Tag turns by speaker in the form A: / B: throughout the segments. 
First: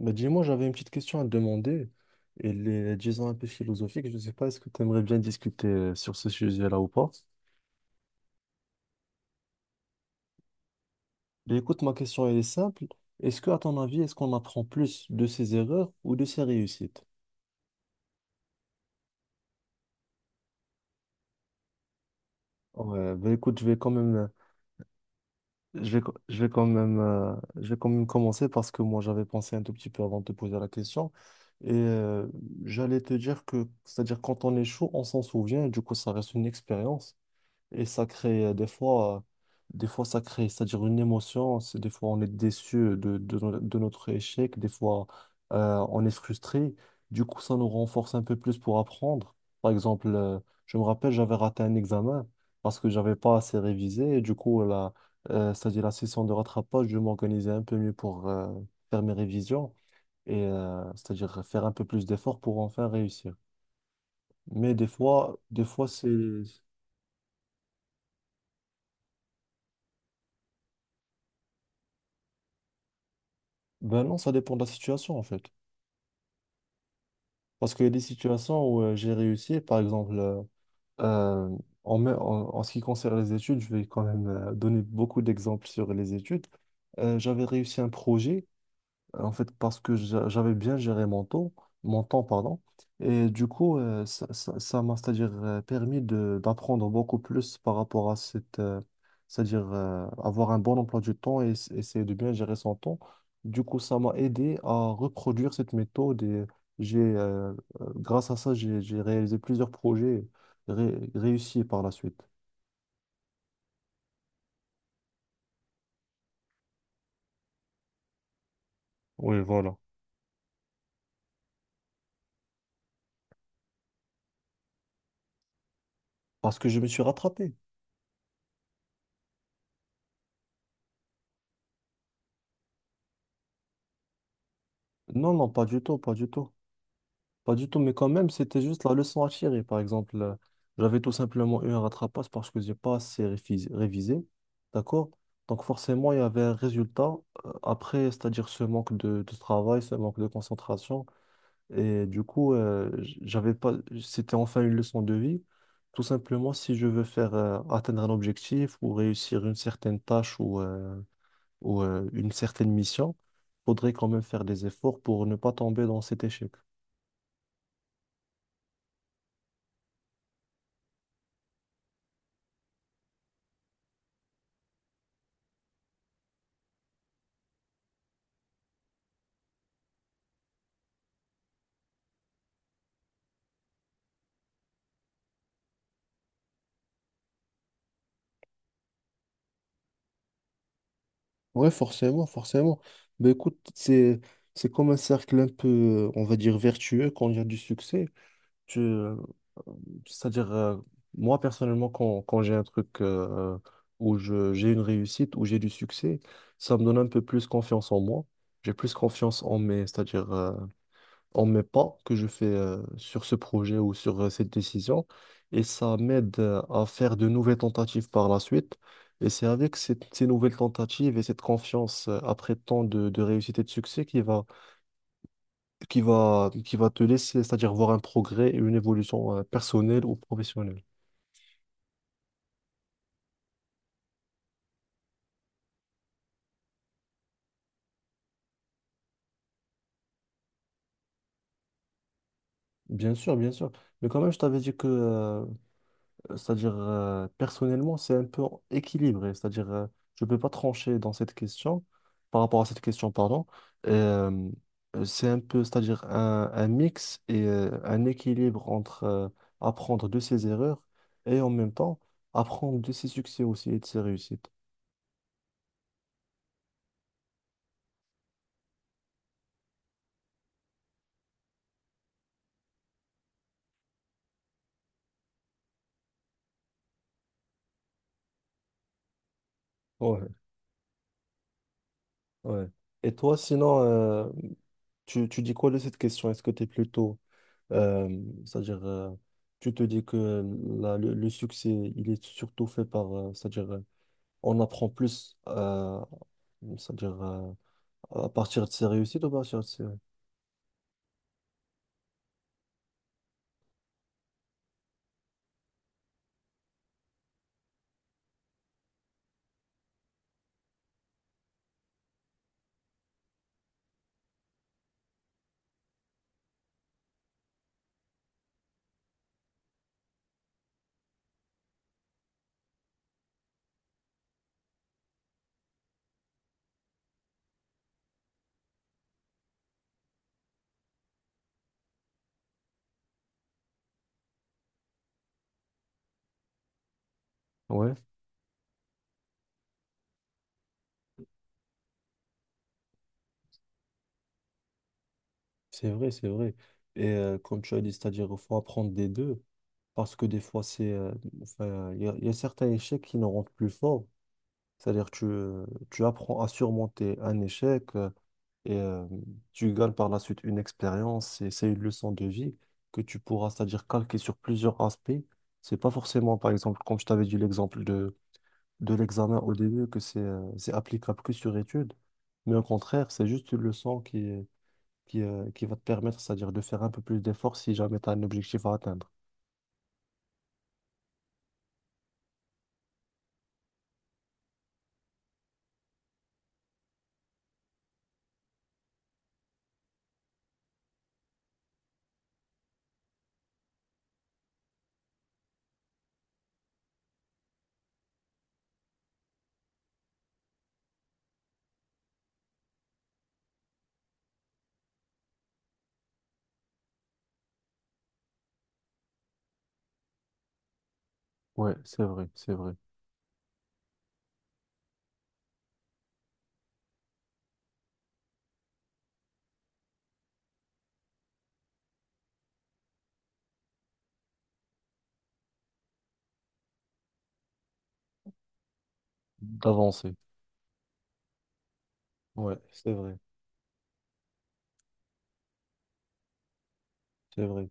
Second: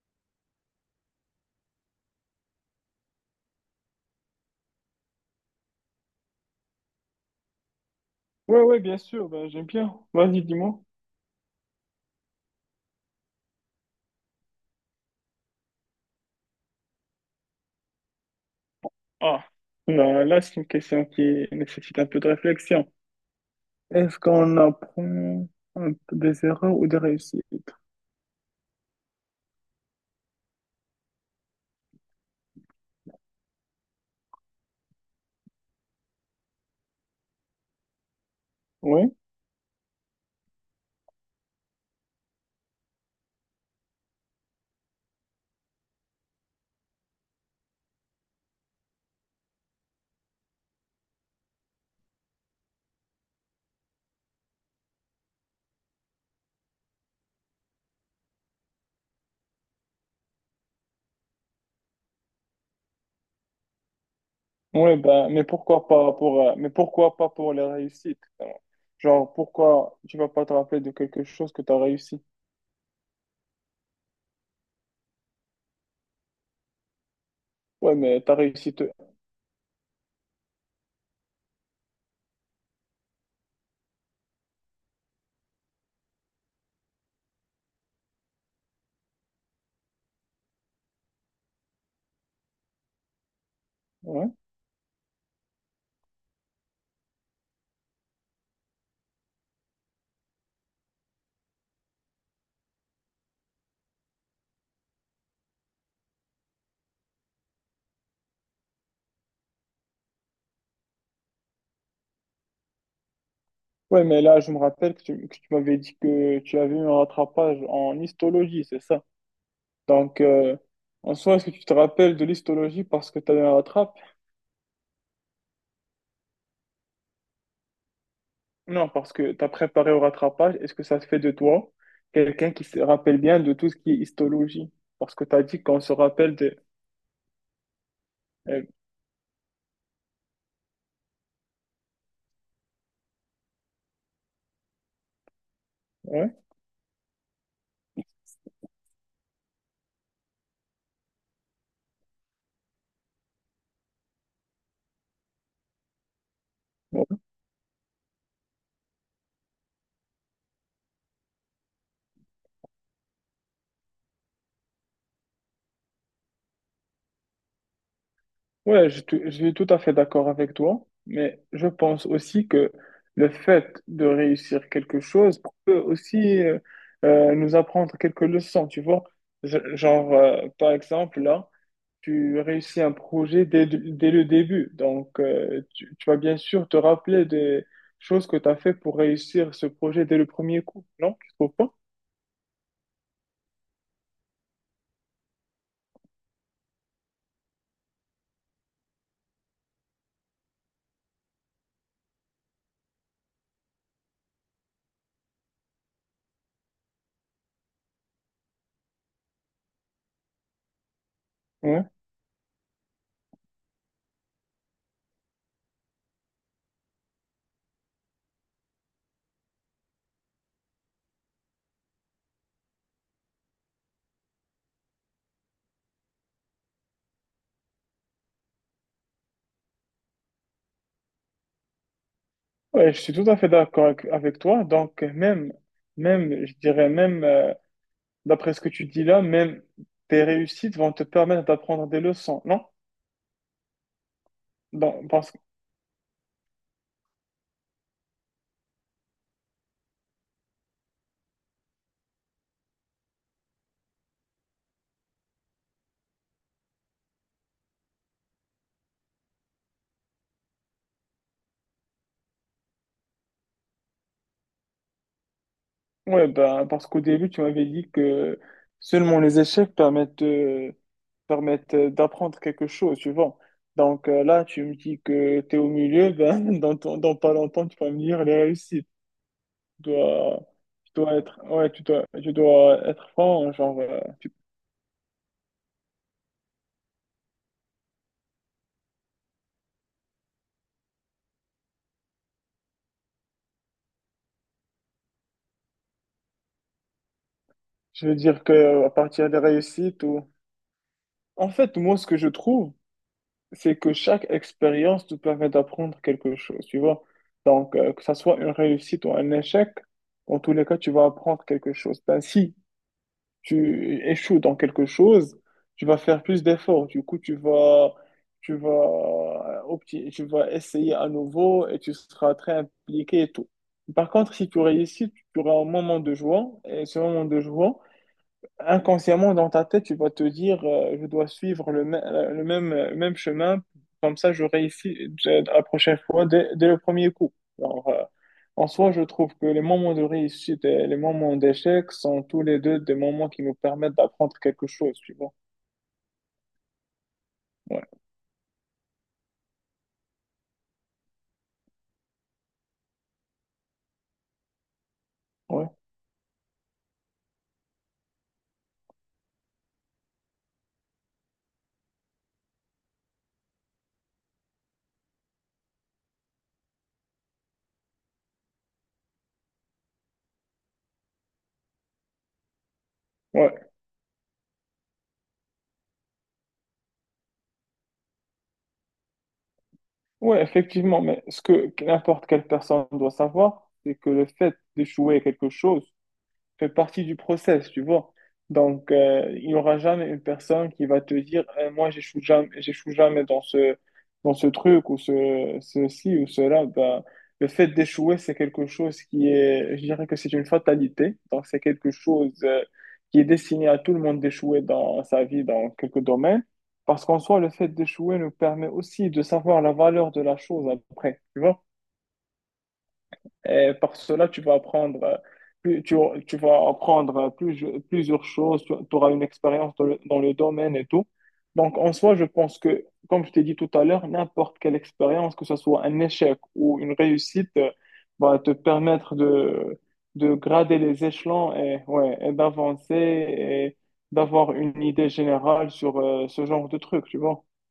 A: Bah, dis-moi, j'avais une petite question à te demander. Elle est, disons, un peu philosophique. Je ne sais pas, est-ce que tu aimerais bien discuter sur ce sujet-là ou pas?
B: Ouais, ouais, bien sûr, ben, j'aime bien. Vas-y, dis-moi.
A: Mais écoute, ma question, elle est simple. Est-ce que, à ton avis, est-ce qu'on apprend plus de ses erreurs ou de ses réussites?
B: Ah, là, là, c'est une question qui nécessite un peu de réflexion.
A: Ouais, bah, écoute,
B: Est-ce qu'on apprend un peu
A: je
B: des
A: vais quand
B: erreurs ou
A: même,
B: des réussites?
A: je vais quand même commencer parce que moi, j'avais pensé un tout petit peu avant de te poser la question. Et j'allais te dire que, c'est-à-dire, quand on échoue, on s'en souvient, et du coup, ça reste une expérience. Et ça crée euh, des
B: Oui,
A: fois, euh, des fois ça crée, c'est-à-dire une émotion. C'est des fois on est déçu de, no- de notre échec, des fois on est frustré. Du coup, ça nous renforce un peu plus pour apprendre. Par exemple, je me rappelle, j'avais raté un examen parce que j'avais pas assez révisé. Et du coup, c'est-à-dire la session de rattrapage, je m'organisais un peu mieux pour faire mes révisions et c'est-à-dire faire un peu plus d'efforts pour enfin réussir. Mais des
B: oui ben,
A: fois,
B: mais
A: des
B: pourquoi
A: fois c'est,
B: pas pour, mais pourquoi pas pour les réussites? Genre, pourquoi tu vas pas te rappeler de quelque chose que tu as réussi?
A: ben non, ça dépend de la situation en fait. Parce qu'il y a
B: Ouais,
A: des
B: mais t'as
A: situations
B: réussi.
A: où j'ai réussi, par exemple, euh, en ce qui concerne les études, je vais quand même donner beaucoup d'exemples sur les études. J'avais réussi un projet en fait, parce que j'avais bien géré mon temps, pardon. Et du coup,
B: Ouais.
A: ça m'a, c'est-à-dire, permis de, d'apprendre beaucoup plus par rapport à cette, c'est-à-dire, avoir un bon emploi du temps et essayer de bien gérer son temps. Du coup, ça m'a aidé à reproduire cette méthode et j'ai, euh, grâce à ça, j'ai réalisé plusieurs projets réussis par la suite.
B: Ouais, mais là, je me rappelle que tu m'avais dit que tu avais eu un rattrapage en histologie, c'est ça?
A: Oui, voilà.
B: Donc, en soi, est-ce que tu te rappelles de l'histologie parce que tu as eu un rattrape?
A: Parce que je me suis rattrapé.
B: Non, parce que tu as préparé au rattrapage. Est-ce que ça se fait de toi quelqu'un qui se rappelle bien de tout ce qui est histologie? Parce que
A: Non,
B: tu as
A: non,
B: dit
A: pas du
B: qu'on se
A: tout, pas du
B: rappelle
A: tout.
B: de...
A: Pas du tout, mais quand même, c'était
B: Euh,
A: juste la leçon à tirer. Par exemple, j'avais tout simplement eu un rattrapage parce que j'ai pas assez révisé. D'accord? Donc forcément, il y
B: ouais,
A: avait un résultat après, c'est-à-dire ce manque de travail, ce manque de concentration. Et du coup, j'avais pas, c'était enfin une leçon de vie. Tout simplement, si je veux
B: ouais.
A: faire atteindre un objectif ou réussir une certaine tâche ou, une certaine mission, faudrait quand même faire des efforts pour ne pas tomber dans cet échec.
B: Ouais, je, je suis tout à fait d'accord avec toi, mais je pense aussi que le fait de réussir quelque chose peut aussi nous apprendre quelques leçons, tu vois. Genre, par exemple, là, tu réussis un projet dès, dès le début. Donc, tu, tu vas bien sûr te rappeler des choses que tu as fait pour réussir ce projet dès le premier coup, non? Tu trouves
A: Ouais,
B: pas?
A: forcément, forcément. Mais écoute, c'est comme un cercle un peu, on va dire, vertueux quand il y a du succès. Tu, euh, c'est-à-dire, euh, Moi, personnellement, quand j'ai un truc où j'ai une réussite, où j'ai du succès, ça me donne un peu plus confiance en moi. J'ai plus confiance en mes, c'est-à-dire, en mes
B: Ouais.
A: pas que je fais sur ce projet ou sur cette décision. Et ça m'aide à faire de nouvelles tentatives par la suite. Et c'est avec ces nouvelles tentatives et cette confiance après tant de réussite et de succès qui va te laisser, c'est-à-dire voir un progrès et une évolution personnelle ou professionnelle.
B: Ouais, je suis tout à fait d'accord avec, avec toi. Donc, même, même, je dirais même, d'après ce que tu dis là, même tes réussites vont te permettre d'apprendre des leçons, non?
A: Bien sûr, bien sûr. Mais quand même, je t'avais dit
B: Dans- parce,
A: que c'est-à-dire, personnellement, c'est un peu équilibré. C'est-à-dire, je ne peux pas trancher dans cette question, par rapport à cette question, pardon. Et, c'est un peu, c'est-à-dire, un mix et un équilibre entre apprendre de ses erreurs et en même temps apprendre de ses succès aussi et de ses réussites.
B: ouais, ben, parce qu'au début, tu m'avais dit que seulement les échecs permettent de permettent d'apprendre quelque chose, tu vois. Donc là, tu me dis que tu es au milieu, ben, dans, dans pas longtemps, tu vas me dire les réussites. Tu
A: Ouais,
B: dois, tu dois être, ouais, tu
A: ouais.
B: dois être
A: Et toi,
B: franc, genre,
A: sinon, tu dis quoi de cette question? Est-ce que tu es plutôt, euh, c'est-à-dire, euh, tu te dis que le succès, il est surtout fait par, c'est-à-dire, on apprend plus, c'est-à-dire
B: je veux
A: à
B: dire que
A: partir de ses
B: à
A: réussites ou
B: partir
A: à
B: des
A: partir de ses...
B: réussites, ou... En fait, moi, ce que je trouve, c'est que chaque expérience te permet d'apprendre quelque chose, tu vois. Donc, que ça soit une réussite ou un échec, en tous les cas, tu vas apprendre quelque chose. Ben, si tu échoues dans quelque chose, tu vas faire plus d'efforts. Du coup, tu vas, tu vas, tu vas essayer à nouveau et tu seras très impliqué et tout. Par contre, si tu réussis, tu auras un moment de joie et ce moment de joie, inconsciemment dans ta tête, tu vas te dire, je dois suivre le, le même, même chemin, comme ça je réussis la prochaine fois dès, dès le premier coup. Alors,
A: Ouais,
B: en soi, je trouve que les moments de réussite et les moments d'échec sont tous les deux des moments qui nous permettent d'apprendre quelque chose, tu vois.
A: c'est vrai, c'est vrai. Et comme tu as
B: Ouais,
A: dit, c'est-à-dire il faut apprendre des deux, parce que des fois, c'est, enfin, il y a certains échecs qui nous rendent plus forts. C'est-à-dire
B: ouais,
A: tu apprends à surmonter un échec et tu gagnes par la suite une expérience et c'est une leçon de vie que tu pourras, c'est-à-dire calquer sur plusieurs aspects. C'est pas forcément, par exemple, comme je t'avais dit l'exemple de l'examen au début que c'est applicable que sur étude, mais au contraire, c'est juste une
B: ouais,
A: leçon qui va te permettre, c'est-à-dire de faire un peu plus d'efforts si jamais tu as un objectif à atteindre.
B: ouais, effectivement, mais ce que n'importe quelle personne doit savoir, c'est que le fait d'échouer à quelque chose, fait partie du process, tu vois. Donc, il n'y aura jamais une personne qui va te dire, eh, moi, j'échoue jamais dans ce, dans ce truc ou ce, ceci ou cela. Bah, le fait d'échouer, c'est quelque chose qui est, je dirais que c'est une fatalité. Donc, c'est quelque chose qui est destiné à tout le monde d'échouer dans sa vie, dans quelques domaines. Parce qu'en soi, le fait d'échouer nous permet aussi de savoir la valeur de la chose après, tu vois.
A: Ouais, c'est vrai, c'est vrai.
B: Et par cela, tu vas apprendre, plus- tu, tu vas apprendre plusieurs choses, tu auras une expérience dans le domaine et tout. Donc, en soi, je pense que, comme je t'ai dit tout à l'heure, n'importe quelle expérience, que ce soit un échec ou une réussite, va te permettre
A: D'avancer.
B: de grader les échelons et, ouais, et
A: Ouais, c'est
B: d'avancer
A: vrai,
B: et d'avoir une idée générale sur ce genre de truc, tu vois.
A: c'est vrai.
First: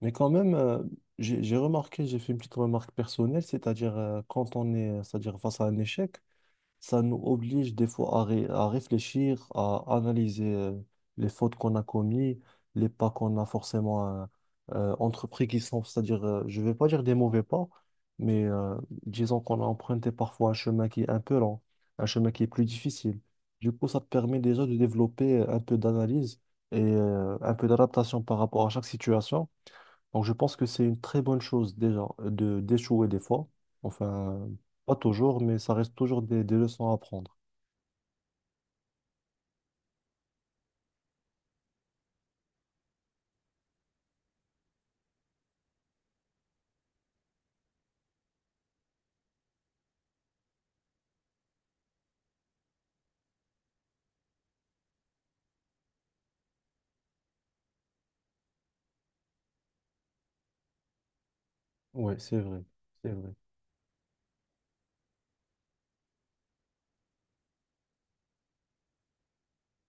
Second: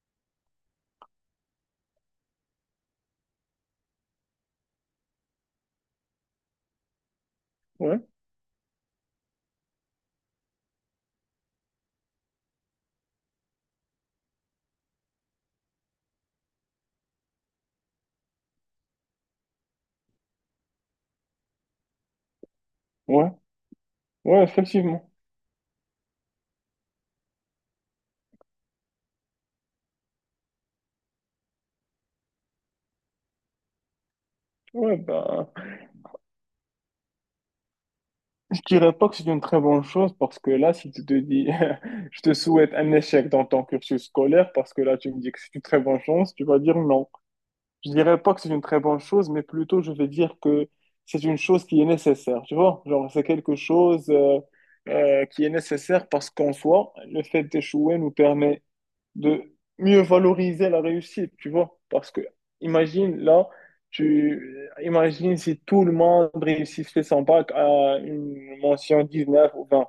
A: Mais quand même, j'ai remarqué, j'ai fait une petite remarque personnelle, c'est-à-dire quand on est, c'est-à-dire face à un échec, ça nous oblige des
B: Ouais,
A: fois à réfléchir, à analyser les fautes qu'on a commises, les pas qu'on a forcément entrepris qui sont, c'est-à-dire, je ne vais pas dire des mauvais pas, mais disons qu'on a emprunté parfois un chemin qui est un peu lent, un chemin qui est plus difficile.
B: ouais,
A: Du coup, ça te permet
B: ouais,
A: déjà de
B: effectivement.
A: développer un peu d'analyse et un peu d'adaptation par rapport à chaque situation. Donc, je pense que c'est une très bonne chose déjà de d'échouer des fois. Enfin, pas
B: Ouais,
A: toujours,
B: ben.
A: mais ça reste toujours des leçons à apprendre.
B: Je dirais pas que c'est une très bonne chose parce que là, si tu te dis, je te souhaite un échec dans ton cursus scolaire parce que là, tu me dis que c'est une très bonne chance, tu vas dire non. Je dirais pas que c'est une très bonne chose, mais plutôt je vais dire que c'est une chose qui est nécessaire, tu vois? Genre, c'est quelque chose qui est nécessaire parce qu'en soi, le fait d'échouer nous permet de mieux valoriser la réussite, tu vois. Parce
A: Oui,
B: que,
A: c'est vrai. C'est
B: imagine,
A: vrai.
B: là, tu, imagine si tout le monde réussissait son bac à une mention 19 ou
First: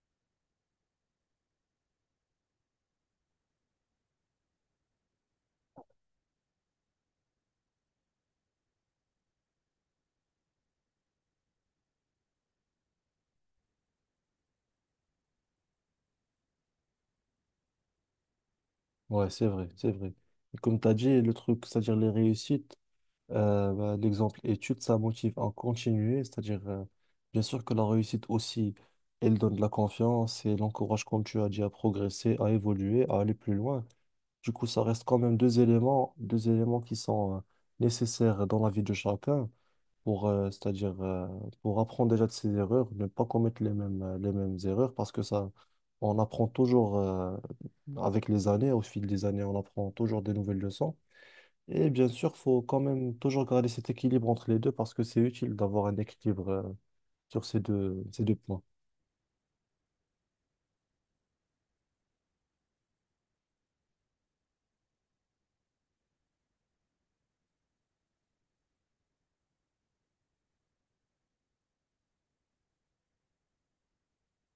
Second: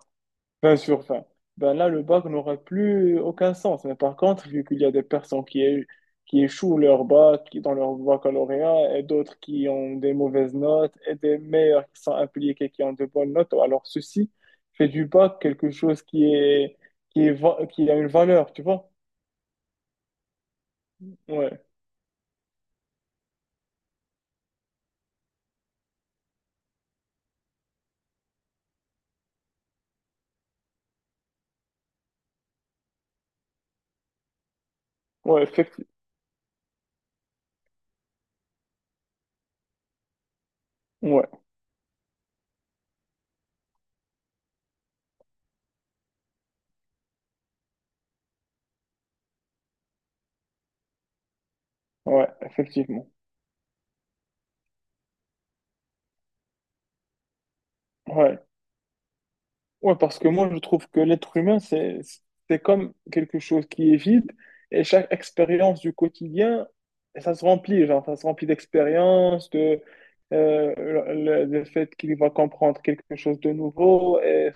B: 20 sur 20, ben là, le bac n'aurait plus aucun sens. Mais par contre, vu qu'il y a des personnes qui, qui échouent leur bac, qui dans leur baccalauréat, et d'autres qui ont des mauvaises notes, et des meilleurs qui sont impliqués, qui ont de bonnes notes, alors ceci fait du bac quelque chose qui est, qui est, qui a une valeur, tu vois.
A: Ouais, c'est vrai, c'est vrai. Et comme tu as dit, le
B: Ouais.
A: truc, c'est-à-dire les réussites, bah, l'exemple études, ça motive à continuer. C'est-à-dire, bien sûr que la réussite aussi, elle donne de la confiance et l'encourage, comme tu as dit, à progresser, à évoluer, à aller plus loin. Du coup, ça reste quand même
B: Ouais,
A: deux éléments qui sont, nécessaires dans la vie de chacun. Pour,
B: ouais,
A: pour apprendre déjà de ses erreurs, ne pas commettre les mêmes erreurs, parce que ça, on apprend toujours, avec les années, au fil des années, on apprend toujours des nouvelles leçons. Et bien
B: ouais,
A: sûr, faut quand
B: effectivement.
A: même toujours garder cet équilibre entre les deux, parce que c'est utile d'avoir un équilibre, sur ces deux
B: Ouais.
A: points.
B: Ouais, parce que moi, je trouve que l'être humain, c'est comme quelque chose qui est vide et chaque expérience du quotidien, ça se remplit, genre, ça se remplit d'expériences, de, euh, le fait qu'il va comprendre quelque chose de nouveau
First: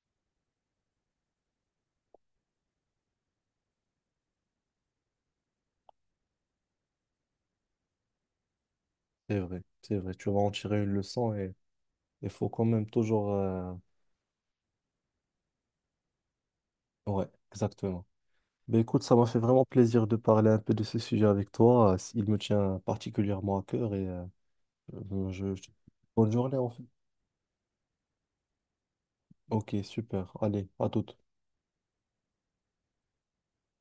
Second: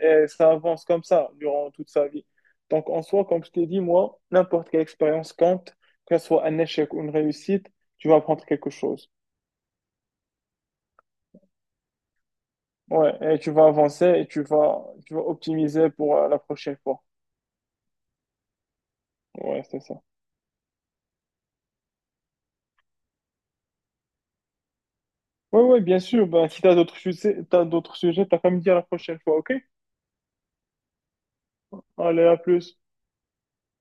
B: et ça avance comme ça durant toute sa vie. Donc, en soi, comme je t'ai dit, moi, n'importe quelle expérience compte, que ce soit un échec ou une réussite, tu vas apprendre quelque chose.
A: C'est vrai, c'est vrai. Tu vas en tirer une leçon et il faut quand même toujours,
B: Ouais, et tu vas avancer et tu vas optimiser pour la prochaine fois.
A: ouais, exactement. Ben écoute, ça m'a fait
B: Ouais,
A: vraiment
B: c'est ça.
A: plaisir de parler un peu de ce sujet avec toi. Il me tient particulièrement à cœur et Euh, je-
B: Ouais,
A: je-
B: ouais, bien sûr.
A: bonne
B: Ben,
A: journée
B: si
A: en
B: t'as
A: fait.
B: d'autres sujets, t'as d'autres sujets, t'as qu'à me dire la prochaine fois, ok?
A: Ok, super. Allez, à toute.
B: Allez, à plus.